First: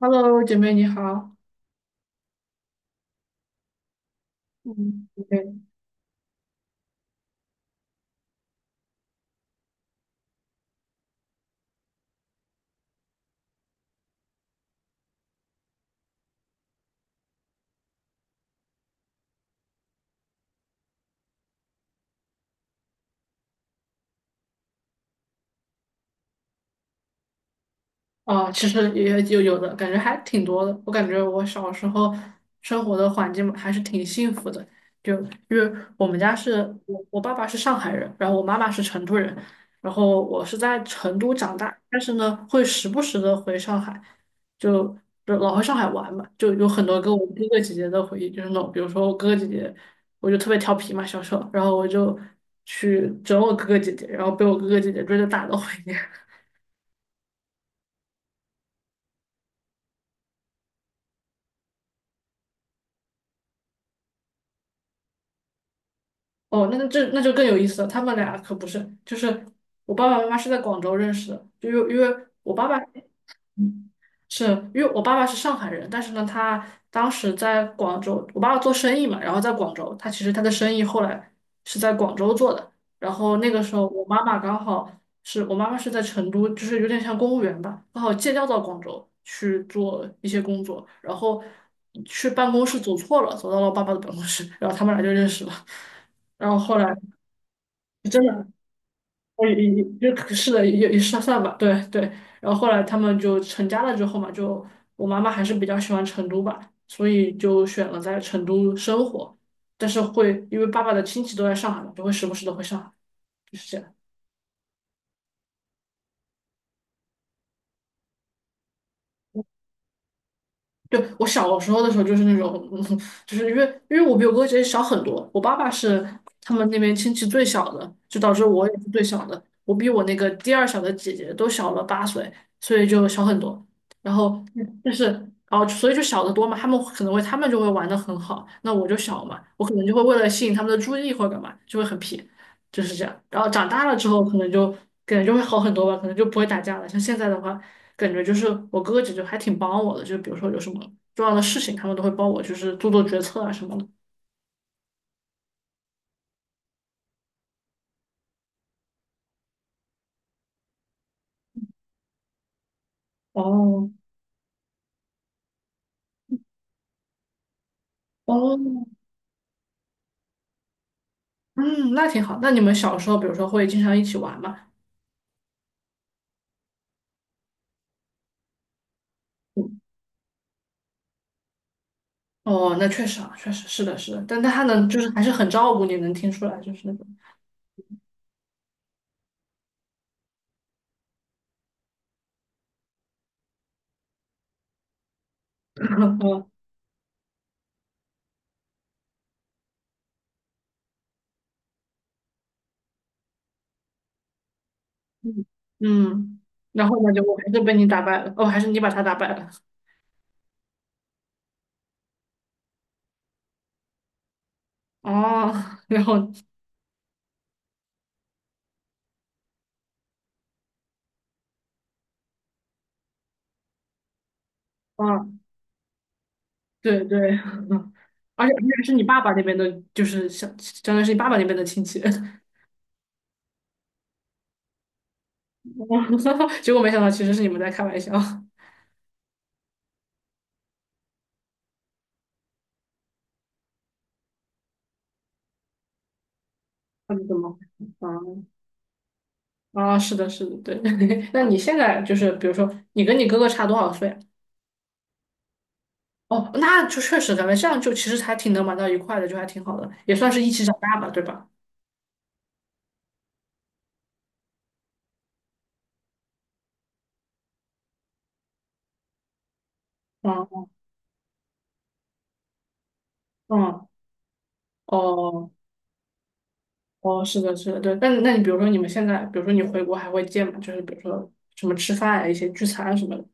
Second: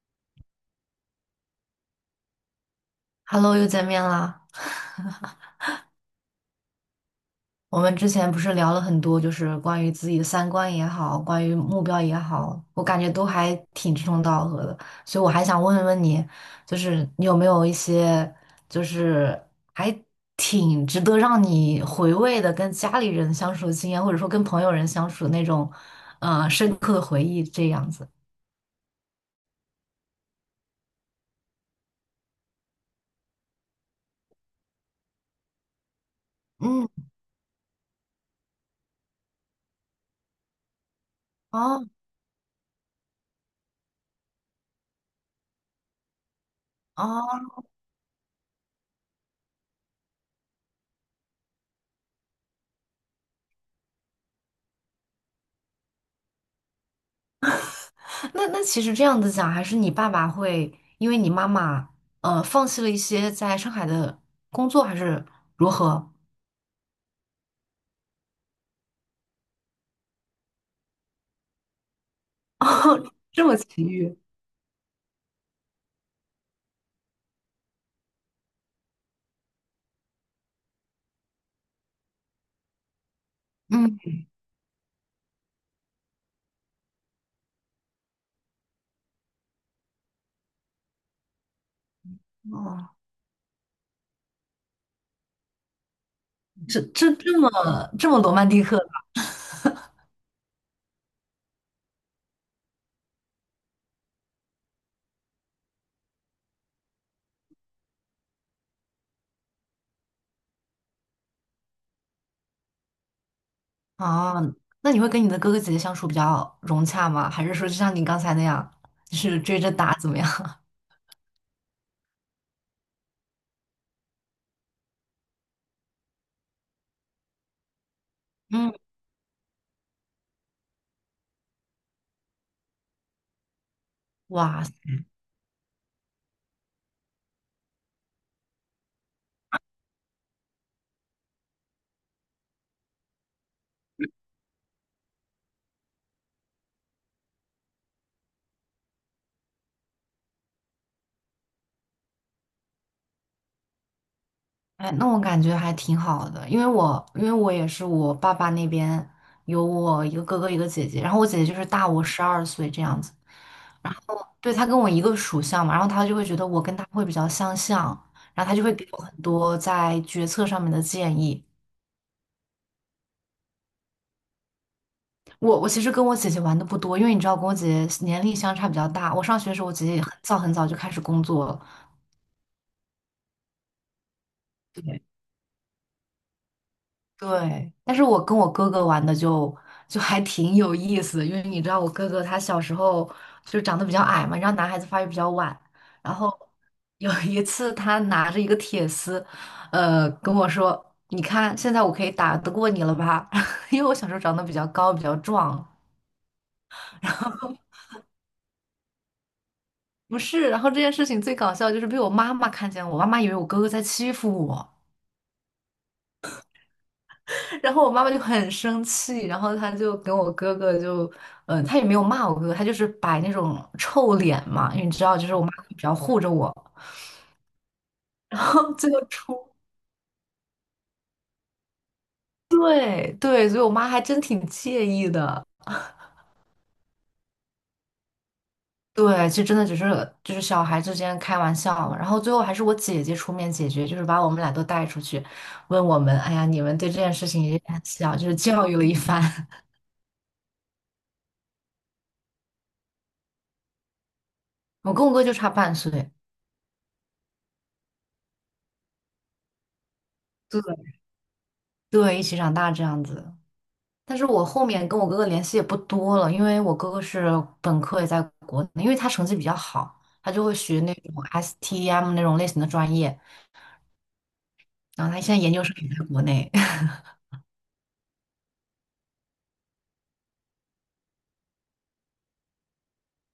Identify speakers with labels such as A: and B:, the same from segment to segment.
A: Hello，姐妹你好。
B: Hello，又见面啦。
A: 嗯，对。
B: 我们之前不是聊了很多，就是关于自己的三观也好，关于目标也好，我感觉都还挺志同道合的。所以我还想问问你，就是你有没有一些，就是还挺值得让你回味的，跟家里人相处的经验，或者说跟朋友人相处的那种，深刻的回忆这样子。
A: 哦，其实也有有的感觉还挺多的。我感觉我小时候生活的环境还是挺幸福的，就因为我们家是
B: 嗯，
A: 我爸爸是上海人，然后我妈妈是成都人，然后我是在成都长大，
B: 哦
A: 但是呢会时不时的回上海，就就老回上海玩嘛，就有很多跟我哥
B: 哦，
A: 哥姐姐的回忆，就是那种比如说我哥哥姐姐，我就特别调皮嘛，小时候，然后我就去整我哥哥姐姐，然后被我哥哥姐姐追着打的回忆。
B: 那其实这样子讲，还是你爸爸会因为你妈妈放弃了一些在上海的工作，还是如何？
A: 哦，那就更有意思了。他们俩可不是，就是我爸爸妈妈是在广州认识的，就因为我爸爸，
B: 这么奇
A: 嗯
B: 遇，
A: 是因为我爸爸是上海人，但是呢，他当时在广州，我爸爸做生意嘛，然后在广州，他其实他的生意后来是在广州做的。然后那个时候，
B: 嗯，
A: 我妈妈刚好是我妈妈是在成都，就是有点像公务员吧，刚好借调到广州去做一些工作，然后去办公室
B: 哦，
A: 走错了，走到了我爸爸的办公室，然后他们俩就认识了。然后后
B: 这
A: 来
B: 这这么这么
A: 真
B: 罗
A: 的。
B: 曼蒂克的。
A: 我也就是的，也算吧，对对。然后后来他们就成家了之后嘛，就我妈妈还是比较喜欢成都吧，所以就选了在成都生活。但是会因为爸爸的亲戚都在上海嘛，就会时不时的回上海，就是这样。
B: 啊？那你会跟你的哥哥姐姐相处比较融洽吗？还是说就像你刚才那样，就是追着打怎么样？
A: 就我小时候的时候，就是那种，就是因为我比我哥姐姐小很多，我爸爸是他们那边亲戚最小的，就导致 我
B: 嗯，
A: 也是最小的，我比我那个第二小的姐姐都小了八岁，所以就小很多。然后
B: 哇塞，
A: 但是，哦，所以就小得多嘛，他们可能会，他们就会玩得很好，那我就小嘛，我可能就会为了吸引他们的注意或者干嘛，就会很皮，就是这样。然后长大了之后，可能就会好很多吧，可能就不会打架了。像现在的话。感觉就是我哥哥姐姐还挺帮我的，就比如说有什么重要的事情，他们都会帮我，就是做做决策啊什么的。
B: 那我感觉还挺好的，因为我也是我爸爸那边有我一个哥哥一个姐姐，然后我姐姐就是大我12岁这样子。
A: 哦
B: 对，他跟我一个属相嘛，然后他就会觉得我跟他会比较相像，然后他
A: 哦，
B: 就会给我很多在决策上面的建议。
A: 嗯，那挺好。那你们小时候，比如说会经常一起玩吗？
B: 我其实跟我姐姐玩的不多，因为你知道，跟我姐姐年龄相差比较大。我上学的时候，我
A: 嗯，
B: 姐姐也很早很早就开始工作了，
A: 哦，那确实啊，确实是的，是的。但他能就
B: 对。
A: 是还是很照顾你，能听出来，就是那种。
B: 对，但是我跟我哥哥玩的就还挺有意思的，因为你知道我哥哥他小时候就长得比较矮嘛，然后男孩子发育比较晚，然 后
A: 嗯
B: 有一次他拿着一个铁丝，跟我说："你看，现在我可以打得过你了吧？" 因为我小时候长得比较高，比较
A: 嗯
B: 壮。
A: 嗯。然后呢，
B: 然
A: 就我还
B: 后
A: 是 被你打败了，哦，还是你把他打败了。
B: 不是，然后这件事情最搞笑就是被我妈妈看见我，我妈妈以为我哥哥在欺负我。
A: 哦，然后，
B: 然后我妈妈就很生气，然后她就跟我哥哥就，她也没有骂我哥哥，她就是摆那种臭脸嘛，因为你知道，就
A: 啊，
B: 是我妈比较护着我，
A: 对对，
B: 然
A: 而且而
B: 后
A: 且
B: 最
A: 是你
B: 后
A: 爸爸那
B: 出，
A: 边的，就是相当于是你爸爸那边的亲戚。
B: 对对，所以我妈还真挺介意的。
A: 结果没想到其实是你们在开玩笑。
B: 对，就真的只是就是小孩之间开玩笑嘛，然后最后还是我姐姐出面解决，就是把我们俩都带出去，问我们，哎呀，你们对这件
A: 他们
B: 事
A: 怎
B: 情
A: 么？
B: 也很
A: 啊
B: 小，就是教育了一番。
A: 啊，是的，是的，对。那你现在就是，比如说，你跟你哥哥差多少岁啊？
B: 我跟我哥就差0.5岁，
A: 哦，那就确实咱们这样就其实还挺能玩到一块的，就还挺好的，也算是一起长
B: 对
A: 大吧，对吧？
B: 对，一起长大这样子。但是我后面跟我哥哥联系也不多了，因为我哥哥是本科也在国内，因为他成绩比较好，他就会
A: 嗯
B: 学那种 STEM 那种类型的专业，
A: 嗯，
B: 然后他现在
A: 哦
B: 研究生也在国内。
A: 哦，是的，是的，对。那你比如说你们现在，比如说你回国还会见吗？就是比如说什么吃饭啊，一些聚餐啊什么的。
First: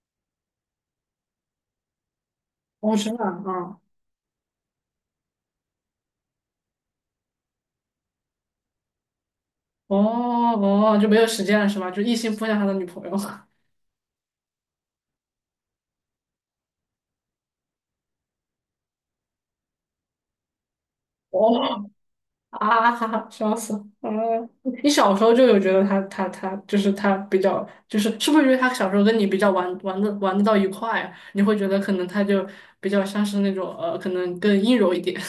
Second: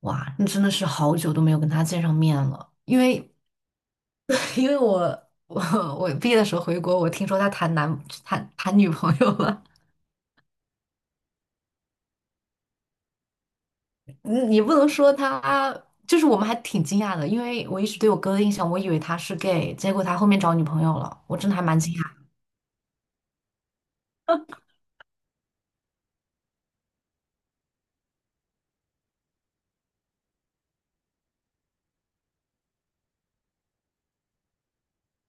B: 哇，那真的是好久都没有跟他见上面了，
A: 哦，
B: 因
A: 真的
B: 为
A: 啊，嗯。
B: 因为我我毕业的时候回国，我听说他谈男谈谈女朋友了，
A: 哦哦，就没有时间了是吗？就一心扑向他的女朋友。
B: 你你不能说他。就是我们还挺惊讶的，因为我一直对我哥的印象，我以为他是 gay,结果他后面找女朋友了，我真的还蛮
A: 哦
B: 惊讶。
A: 啊哈哈，笑死！啊，你小时候就有觉得他就是他比较就是是不是因为他小时候跟你比较玩玩的玩得到一块啊，你会觉得可能他就比较像是那种可能更阴柔一点。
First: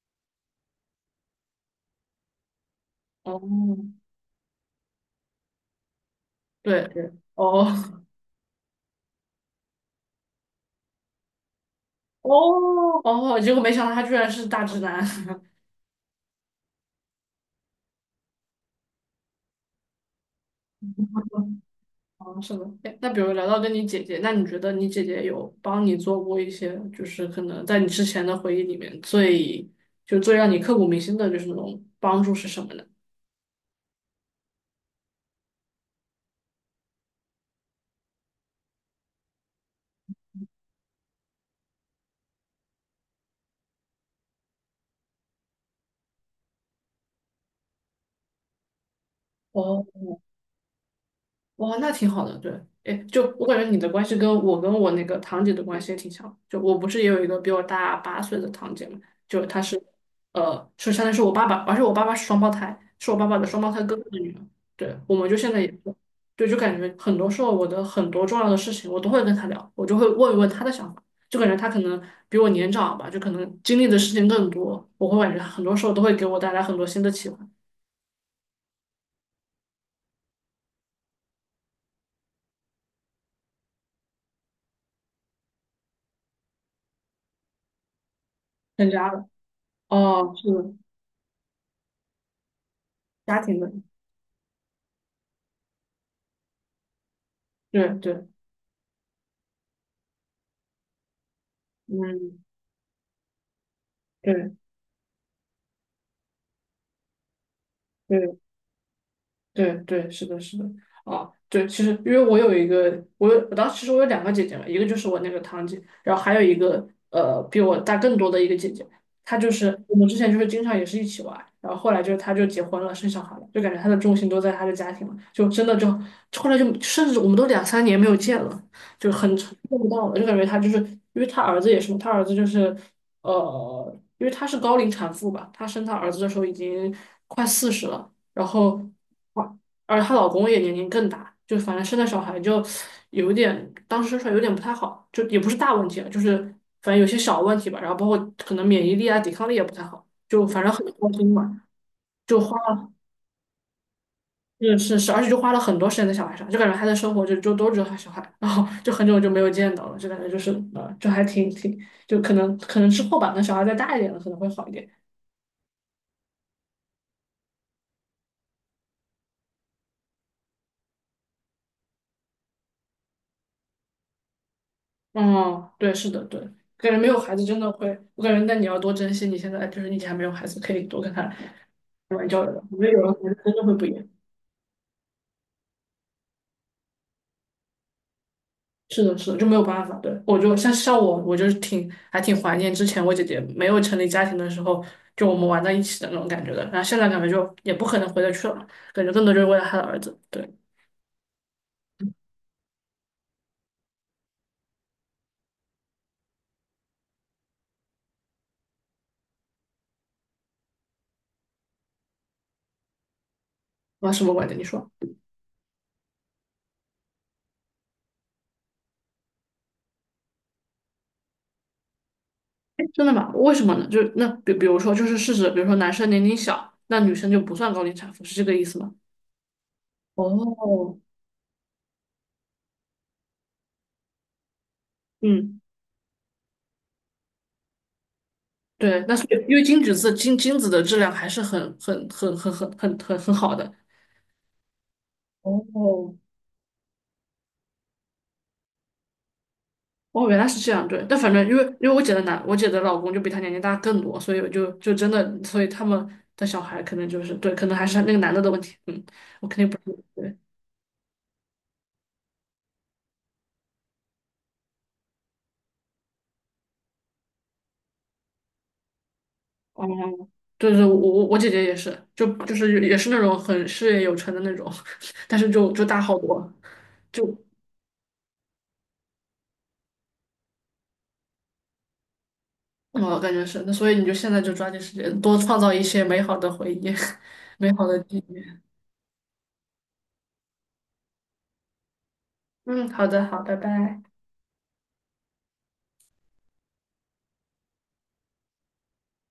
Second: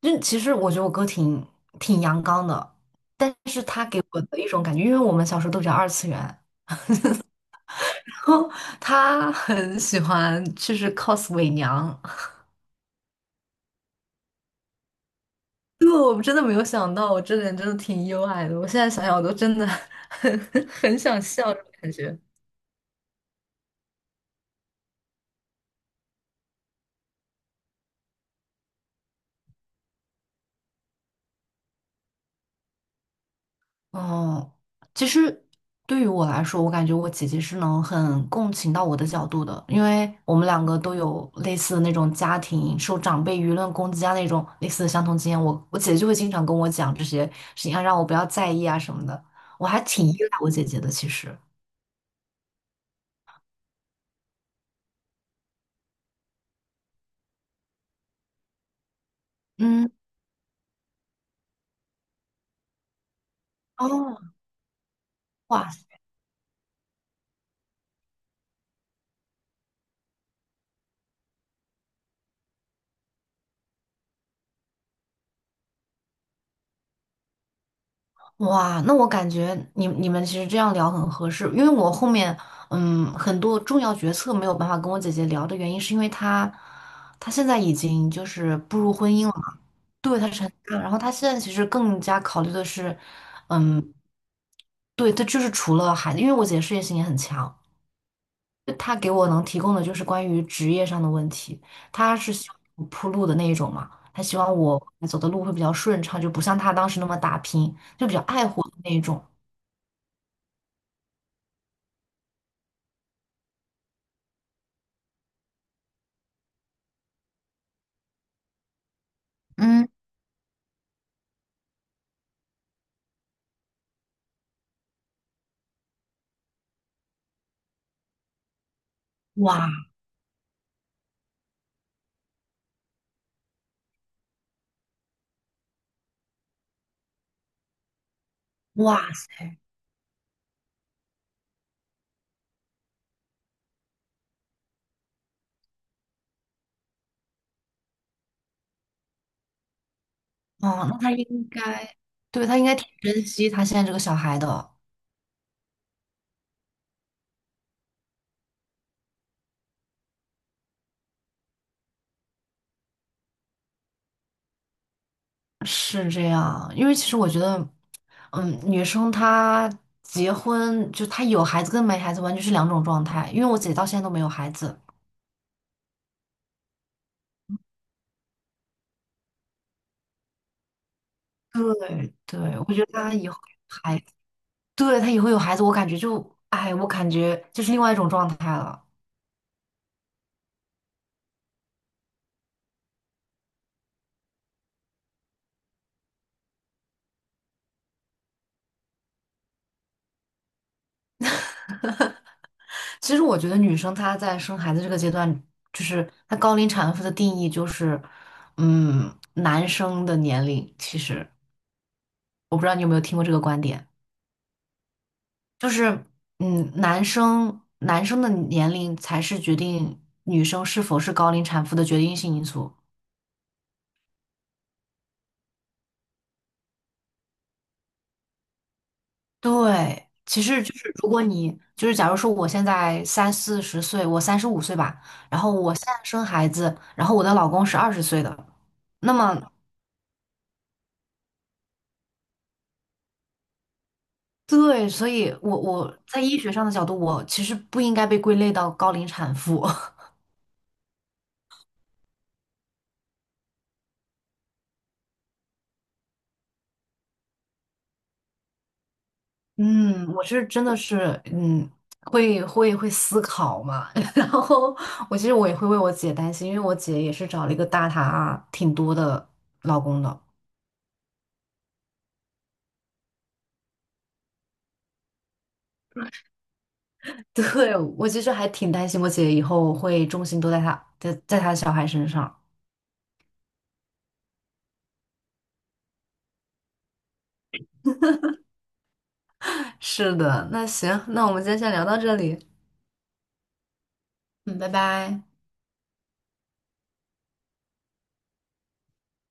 B: 就其实我觉得我哥挺阳刚的，但
A: 哦，
B: 是他给我的一种感觉，因为我们小时候都比较二次元，
A: 对对，哦
B: 然后他很喜欢就是 cos 伪娘，
A: 哦哦，结果没想到他居然是大直男。
B: 因为我真的没有想到，我这点真的挺意外的，我现在想想我都真的很 很想笑，这种感觉。
A: 哦，是的。哎那比如聊到跟你姐姐，那你觉得你姐姐有帮你做过一些，就是可能在你之前的回忆里面最让你刻骨铭心的就是那种帮助是什么呢？
B: 哦，其实对于我来说，我感觉我姐姐是能很共情到我的角度的，因为我们两个都有类似的那种家庭受长辈舆论攻击啊那种类似的相同经验。我我姐姐就会经常跟我讲这些事情啊，让我不要在意啊什么的。我还
A: 哦。
B: 挺依赖我姐姐的，其实。
A: 哇，那挺好的，对。哎，就我感觉你的关系跟我那个堂姐的关系也挺像，就我不是也有一个比我大八岁的堂姐嘛，就她是，
B: 嗯，
A: 是相当于是我爸爸，而且我爸爸是双胞胎，是我爸爸的双胞胎哥哥的
B: 哦，
A: 女儿，对，我们就现在也
B: 哇
A: 是，对，就感觉很多时候我的很多重要的事情我都会跟她聊，我就会问一问她的想法，就感觉她可能比我年长吧，就可能经历的事情更多，我会感觉她很多时候都会给我带来很多新的启发，
B: 哇，那我感觉你你们其实这样聊很合适，因为我后面很多重要决策没有办法跟我姐姐聊的原因，是因为她她现在已经就是步
A: 增
B: 入
A: 加
B: 婚姻
A: 了，
B: 了嘛，对，她
A: 哦，
B: 成
A: 是的
B: 家了，然后她现在其实更加考虑的是，
A: 家庭的，
B: 嗯，对，她就是除了孩子，因为我姐事业心也很强，
A: 对对。
B: 他给我能提供的就是关于职业上的问题，他是
A: 嗯，
B: 希望我铺路的那一种嘛，他希
A: 对
B: 望我走的路会比较顺畅，就不像他当时那么打拼，就比较
A: 对，
B: 爱护的那一种。
A: 对对，是的，是的，啊，对，其实因为我有一个，我有我当时其实我有两个姐姐嘛，一个就是我那个堂姐，然后还有一个比我大更多的一个姐姐，她就是
B: 嗯，
A: 我们之前就是经常也是一起玩，然后后来就是她就结婚了，生小孩了，就感觉她的重心都在她的家庭嘛，就真的就后来就甚至我们都两三年没有见了，就很见
B: 哇
A: 不到了，就感觉她就是因为她儿子也是嘛，她儿子就是因为她是高龄产妇吧，她生她儿子的时候已经快40了。然后
B: 哇
A: 哇，
B: 塞，
A: 而她老公也年龄更大，就反正生的小孩就有点，当时生出来有点不太好，就也不是大问题了，就是反正有些小问题吧，然后包括可能免疫力啊、抵抗力也不太好，就反正很
B: 哦，那
A: 糟
B: 他应
A: 心嘛，
B: 该，
A: 就
B: 对，
A: 花
B: 他应该挺
A: 了，
B: 珍惜他现在这个小孩的，
A: 就是是，而且就花了很多时间在小孩上，就感觉她的生活就都只有她小孩，然后就很久就没有见到了，就感觉就是就还挺，就可能之后吧，那小孩再大一点了，可能会好一点。
B: 是这样，因为其实我觉得，嗯，女生她结婚就她有孩子跟没孩子完全是两种状态，因为我姐到现在都没有孩子，
A: 嗯，对，是的，对，感觉没有孩子真的会，我感觉那你要多珍惜你现在，就是你以前还没有孩子，可以多跟他
B: 对
A: 玩交流
B: 对，
A: 的。
B: 我
A: 我觉
B: 觉
A: 得
B: 得
A: 有了
B: 她
A: 孩
B: 以后。
A: 子真的会不一
B: 还。
A: 样。
B: 对，他以后有孩子，我感觉就，哎，我感觉就是另外一种状态了。
A: 是的，是的，就没有办法。对，我就像我，我就是还挺怀念之前我姐姐没有成立家庭的时候，就我们玩在一起的那种感觉的。然后现在感觉就也不可能回得去了嘛，感觉更多就是为了他的儿子。对，
B: 其实我觉得女生她在生孩子这个阶段，就是她高龄产妇的定义就是，嗯，男生的年龄。其实我不知道你有没有听过这个观点，
A: 我什么观点？你说？
B: 就是，嗯，男生的年龄才是决定女生是否是高龄产妇的决定性因素。
A: 哎，真的吗？为什么呢？就是那比如说，就是事实，比如说男生年龄小，那女生就不算高龄产妇，是这个意思吗？
B: 对，其实就是
A: 哦，
B: 如果你就是，假如说我现在三四十岁，我35岁吧，然后
A: 嗯，
B: 我现在生孩子，然后我的老公是20岁的，
A: 对，
B: 那
A: 那是
B: 么
A: 因为金子的质量还是很好的。
B: 对，所以我我
A: 哦，
B: 在医学上的角度，我其实不应该被归类到高龄产妇。
A: 哦，原来是这样，对。但反正因为我姐的男，我姐的老公就比她年龄大更多，所以我就真的，所以他们的小孩可能就是对，可能还是那个男的的问题。嗯，我肯 定不是
B: 嗯，我
A: 对。
B: 是真的是嗯，会思考嘛，然后我其实我也会为我姐担心，因为我姐也是找了一个大她挺多的老
A: 哦，
B: 公的。
A: 对对，我姐姐也是，就是也是那种很事业有成的那种，但是就大好多。就。
B: 对，我其实还挺担心我姐以后会重心都在她小孩身上。
A: 我感觉是，那所以你就现在就抓紧时间多创造一些美好的回忆，美好的记忆。
B: 是的，那行，那我们今天先聊到这里，
A: 嗯，好的，好，拜拜。
B: 嗯，拜拜。